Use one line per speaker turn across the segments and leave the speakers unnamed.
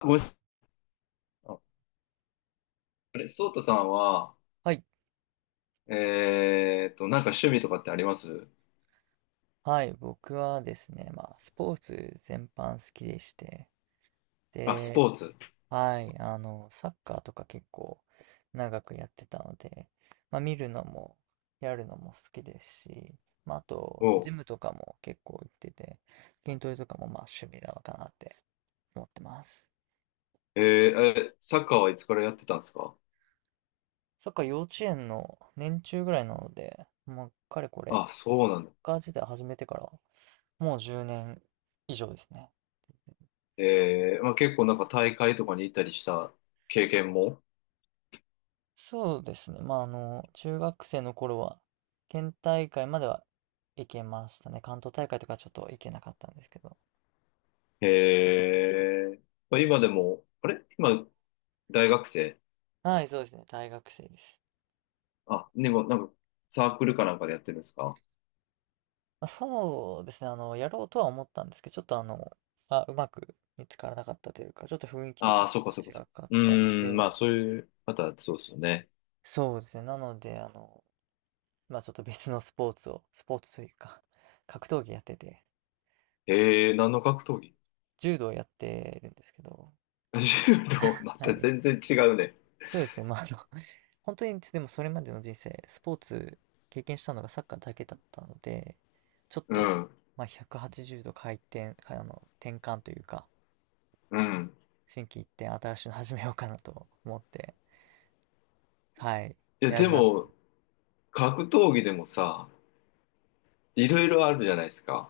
ごめんなさい。あ、あれ、ソータさんは、
はい。
なんか趣味とかってあります？
はい。僕はですね、まあ、スポーツ全般好きでして、
あ、スポ
で、
ーツ。
はい。あの、サッカーとか結構長くやってたので、まあ、見るのも、やるのも好きですし、まあ、あと、
お
ジム
う。
とかも結構行ってて、筋トレとかもまあ趣味なのかなって思ってます。
えー、え、サッカーはいつからやってたんですか？
サッカー幼稚園の年中ぐらいなので、もう、かれこれ、サ
あ、
ッ
そうなんだ。
カー自体始めてから、もう10年以上ですね。
えー、まあ、結構なんか大会とかに行ったりした経験も。
そうですね。まあ、あの、中学生の頃は、県大会までは行けましたね。関東大会とかちょっと行けなかったんですけど。
えー、まあ、今でも、あれ今、大学生？
はい、そうですね。大学生です。
あ、でもなんかサークルかなんかでやってるんですか？
まあ、そうですね。あの、やろうとは思ったんですけど、ちょっとあの、あ、うまく見つからなかったというか、ちょっと雰囲気と
あ
か
あー、
も
そっかそっ
違
かそっか。
かっ
う
たの
ーん、まあ
で、
そういう、またそうですよね。
そうですね。なので、あの、まあ、ちょっと別のスポーツというか、格闘技やってて、
えー、何の格闘技？
柔道やってるんですけど、
柔道、ま
は
た
い。
全然違うね。
そうですね。まあ、あの、本当にでもそれまでの人生、スポーツ経験したのがサッカーだけだったので、ちょっ
う
と、
ん。
まあ、180度回転、かあの、転換というか、
うん。
心機一転、新しいの始めようかなと思って、はい、
いや、
選
で
びましたね。
も、格闘技でもさ、いろいろあるじゃないですか。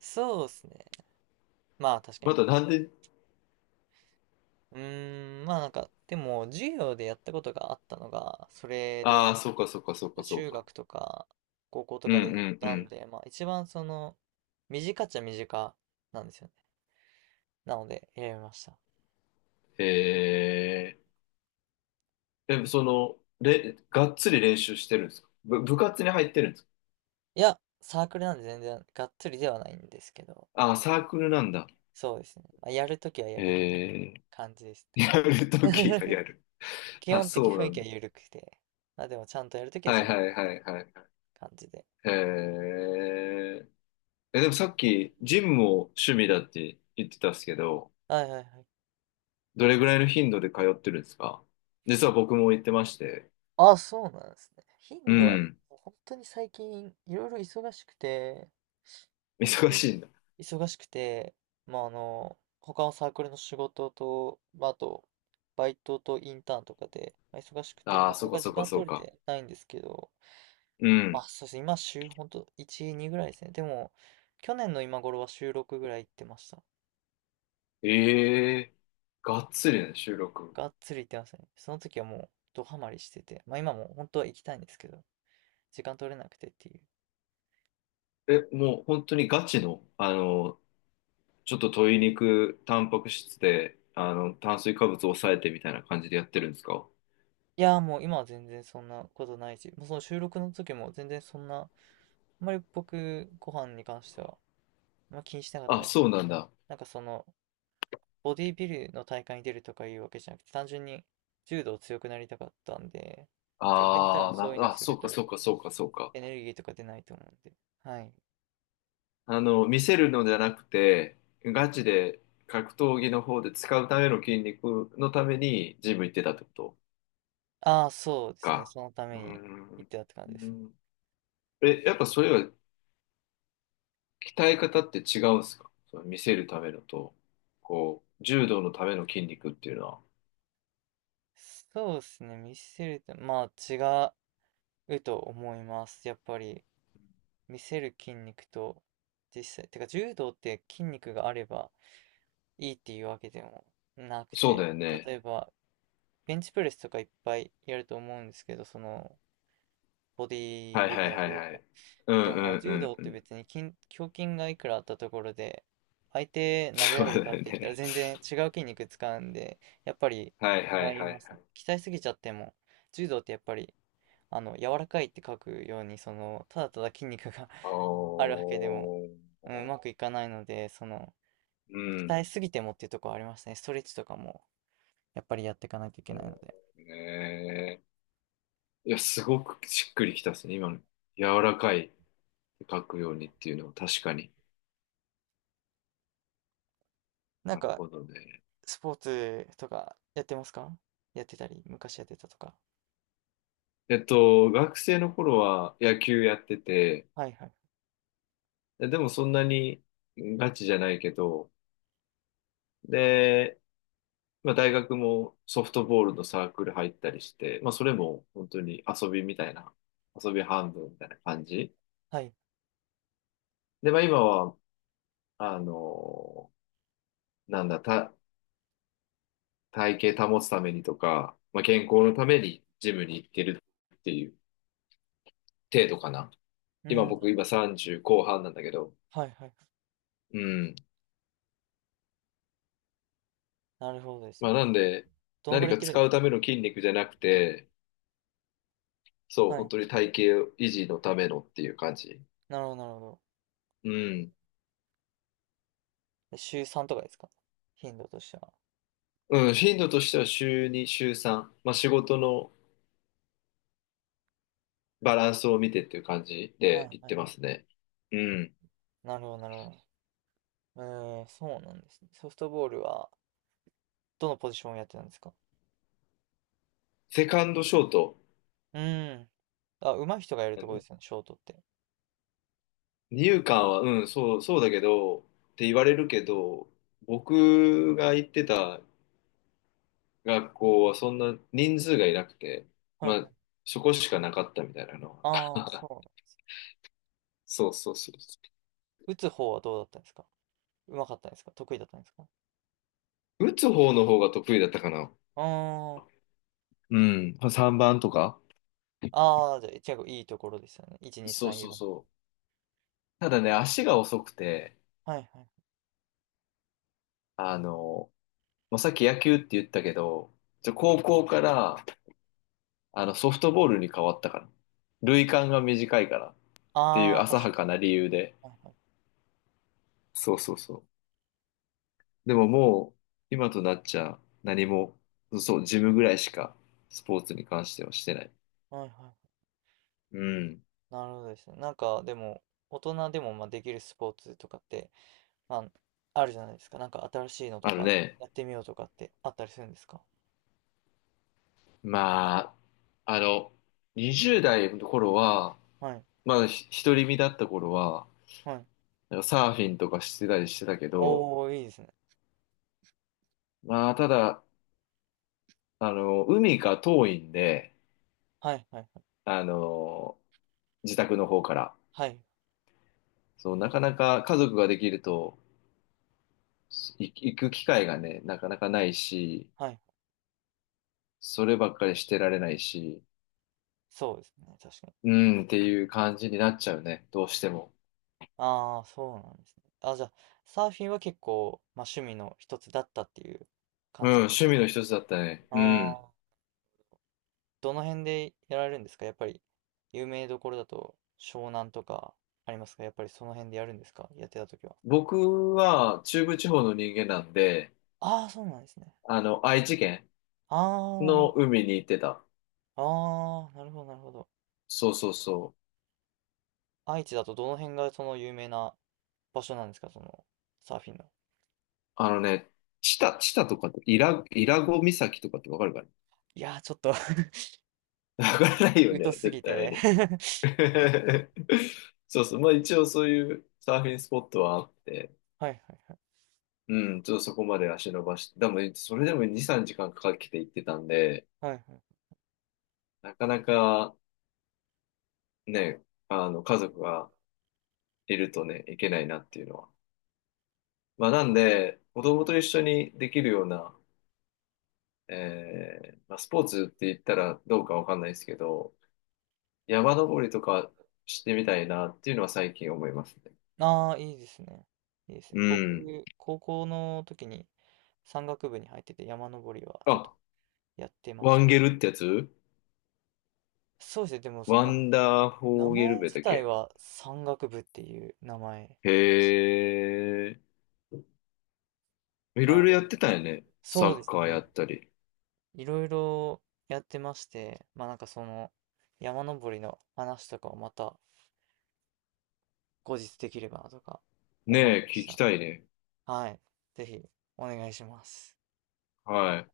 そうですね。まあ確か
ま
に。
たなんで？
うーん、まあなんか、でも授業でやったことがあったのが、それ
あ
で、
あ、そうかそうかそうかそう
中
か。
学とか高校と
うん
か
う
でやっ
んう
たん
ん。
で、まあ一番その、短っちゃ短なんですよね。なので選びました。
へえ。でも、その、がっつり練習してるんですか？部活に入ってるんですか？
いや、サークルなんで全然がっつりではないんですけど、
ああー、サークルなんだ。
そうですね。まあ、やるときはやる
へえ。
感じです
やる
ね。
ときが やる。
基
あ、
本的
そ
雰囲
うなん
気は
だ。
緩くて、まあでもちゃんとやるときは
は
ちゃ
い
んと
はいはいはいは
感じで。
い。へえ、でもさっき、ジムも趣味だって言ってたんですけど、
はいはいはい。
どれぐらいの頻度で通ってるんですか？実は僕も行ってまして。
あ、そうなんですね。
う
頻度は、
ん。
もう本当に最近いろいろ忙しくて、本
忙
当に
しいんだ。
忙しくて、まああの、他のサークルの仕事と、まあ、あと、バイトとインターンとかで、まあ忙しくて、
ああ、
なか
そう
な
か
か
そ
時
うか
間
そう
取れ
か。
てないんですけど、
う
あ、
ん。
そうですね。今、週、ほんと、1、2ぐらいですね。でも、去年の今頃は週6ぐらい行ってました。
ええ、がっつりね、収録。
がっつり行ってますね。その時はもう、ドハマりしてて。まあ今も本当は行きたいんですけど、時間取れなくてっていう。
え、もう本当にガチの、あの、ちょっと鶏肉、タンパク質で、あの、炭水化物を抑えてみたいな感じでやってるんですか？
いやーもう今は全然そんなことないし、もうその収録の時も全然そんな、あんまり僕、ご飯に関しては、あんま気にしてなかった
あ、
です。
そうなんだ。
なんかその、ボディビルの大会に出るとかいうわけじゃなくて、単純に柔道強くなりたかったんで、逆に多
あ
分
あ、
そういうのを
な、あ、
す
そ
る
うか
と
そうかそうかそうか。
エネルギーとか出ないと思うんで。はい。
あの、見せるのじゃなくて、ガチで格闘技の方で使うための筋肉のためにジム行ってたってこと
ああ、そうですね。
か。
そのた
う
め
ー
に行っ
ん。
てたって感じで
う
すね。
ん、え、やっぱそれは鍛え方って違うんですか？その見せるためのと、こう、柔道のための筋肉っていうのは。
そうですね。見せると、まあ違うと思います。やっぱり見せる筋肉と実際、てか柔道って筋肉があればいいっていうわけでもなく
そう
て、
だよね。
例えばベンチプレスとかいっぱいやると思うんですけど、そのボディー
はい
ビ
は
ル
い
ダー
は
と
い
いう
は
か、
い。う
で
んう
も
んう
柔道
ん
っ
う
て
ん。
別に胸筋がいくらあったところで、相手投げ
そ
ら
う
れ
だ
るかって
よ
言ったら
ね。
全然違う筋肉使うんで、やっぱり
はいはい
違
は
い
いは
ま
い。
すね。鍛えすぎちゃっても、柔道ってやっぱり、あの、柔らかいって書くように、その、ただただ筋肉が
お
あるわけでも、
ー。
うん、うまくいかないので、その、
うん。
鍛えすぎてもっていうところありますね。ストレッチとかも、やっぱりやっていかないといけないので。
ねえ、いや、すごくしっくりきたですね。今の柔らかい書くようにっていうのは確かに。
なん
なる
か、
ほどね。
スポーツとかやってますか？やってたり、昔やってたとか。
えっと、学生の頃は野球やってて、
はいはい。
で、でもそんなにガチじゃないけど、で、まあ大学もソフトボールのサークル入ったりして、まあそれも本当に遊びみたいな、遊び半分みたいな感じ。
はい。
で、まあ今は、あの、なんだ、体型保つためにとか、まあ健康のためにジムに行ってるっていう程度かな。
う
今
ん。
僕今30後半なんだけど。
はいはい。
うん。
なるほどです
まあ
ね。
なんで、
どのぐ
何
らい行
か
ってるん
使
です
う
か？
ための筋肉じゃなくて、そう、
は
本
い。
当に体型維持のためのっていう感じ。
なるほど、なるほど。
うん。
で週3とかですか？頻度としては。
うん、頻度としては週2、週3。まあ仕事のバランスを見てっていう感じ
はい
で
はい
言っ
は
てます
い。
ね。うん。
なるほど、なるほど。えー、そうなんですね。ソフトボールは、どのポジションをやってたんですか？
セカンドショート。
うーん。あ、上手い人がやる
あ
ところ
の、
ですよね、ショートって。
二遊間は、うん、そう、そうだけど、って言われるけど、僕が言ってた学校はそんな人数がいなくて、
はい
ま
は
あ、
い。
そこしかなかったみたいなの
ああ、
は。
そ
そうそうそうそ
う。打つ方はどうだったんですか？上手かったんですか？得意だったんですか？
う。打つ方の方が得意だったかな。
うーん。
うん。3番とか。
ああ、じゃあ、結構いいところですよね。1、2、
そう
3、
そう
4。
そう。ただね、足が遅くて、
はいはい。
あの、まあ、さっき野球って言ったけど、じゃ高校からあのソフトボールに変わったから。塁間が短いからってい
あ
う
あ、確
浅
か
はかな理由で。
に。はいは
そうそうそう。でももう、今となっちゃ、何も、そう、ジムぐらいしか、スポーツに関してはしてない。
い。はいはい。
うん。
なるほどですね。なんか、でも、大人でもまあできるスポーツとかって、まあ、あるじゃないですか。なんか新しいのと
あの
か、
ね、
やってみようとかってあったりするんですか？
まあ、あの、20代の頃は、
はい、
まだ独り身だった頃は、
はい。
なんかサーフィンとかしてたりしてたけど、
おお、いいですね。
まあ、ただ、あの、海が遠いんで、
はい、はい、
あの、自宅の方から。
はい、はい
そう、なかなか家族ができると、行く機会がね、なかなかないし、
はい。
そればっかりしてられないし、
そうですね。確かに。
うん、っていう感じになっちゃうね。どうしても。
ああ、そうなんですね。あ、じゃあ、サーフィンは結構、まあ、趣味の一つだったっていう
う
感
ん、
じ。
趣味の一つだったね。う
あ
ん。
あ、どの辺でやられるんですか？やっぱり、有名どころだと、湘南とかありますか？やっぱりその辺でやるんですか？やってた時は。
僕は中部地方の人間なんで、
ああ、そうなんですね。
あの、愛知県
ああ、なるほ
の
ど。
海に行ってた。
ああ、なるほど、なるほど。
そうそうそう。
愛知だとどの辺がその有名な場所なんですか、そのサーフィンの。
あのね、知多とかって、伊良湖岬とかってわかるかね？
いやー、ちょっと
わからないよ
疎
ね、
す
絶
ぎ
対
て
に。そうそう。まあ一応そういうサーフィンスポットはあって、
はいはいはい。
うん、ちょっとそこまで足伸ばして、でも、それでも2、3時間かけて行ってたんで、
はいはい。
なかなか、ね、あの、家族がいるとね、いけないなっていうのは。まあ、なんで、子供と一緒にできるような、えーまあ、スポーツって言ったらどうかわかんないですけど、山登りとかしてみたいなっていうのは最近思いますね。
ああ、いいですね。いいです
う
ね。僕、
ん。
高校の時に山岳部に入ってて山登りはちょっと
あ、
やってま
ワ
した。
ンゲルってやつ？
そうですね。でもそ
ワ
の
ンダーフ
名
ォーゲル
前
ベだ
自
っ
体
け？
は山岳部っていう名前
へえ。いろい
な、
ろやってたよね。サ
そうで
ッ
す
カーや
ね。
ったり。
いろいろやってまして、まあなんかその山登りの話とかをまた後日できればなとか思い
ねえ、
まし
聞き
た。
たいね。
はい。ぜひお願いします。
はい。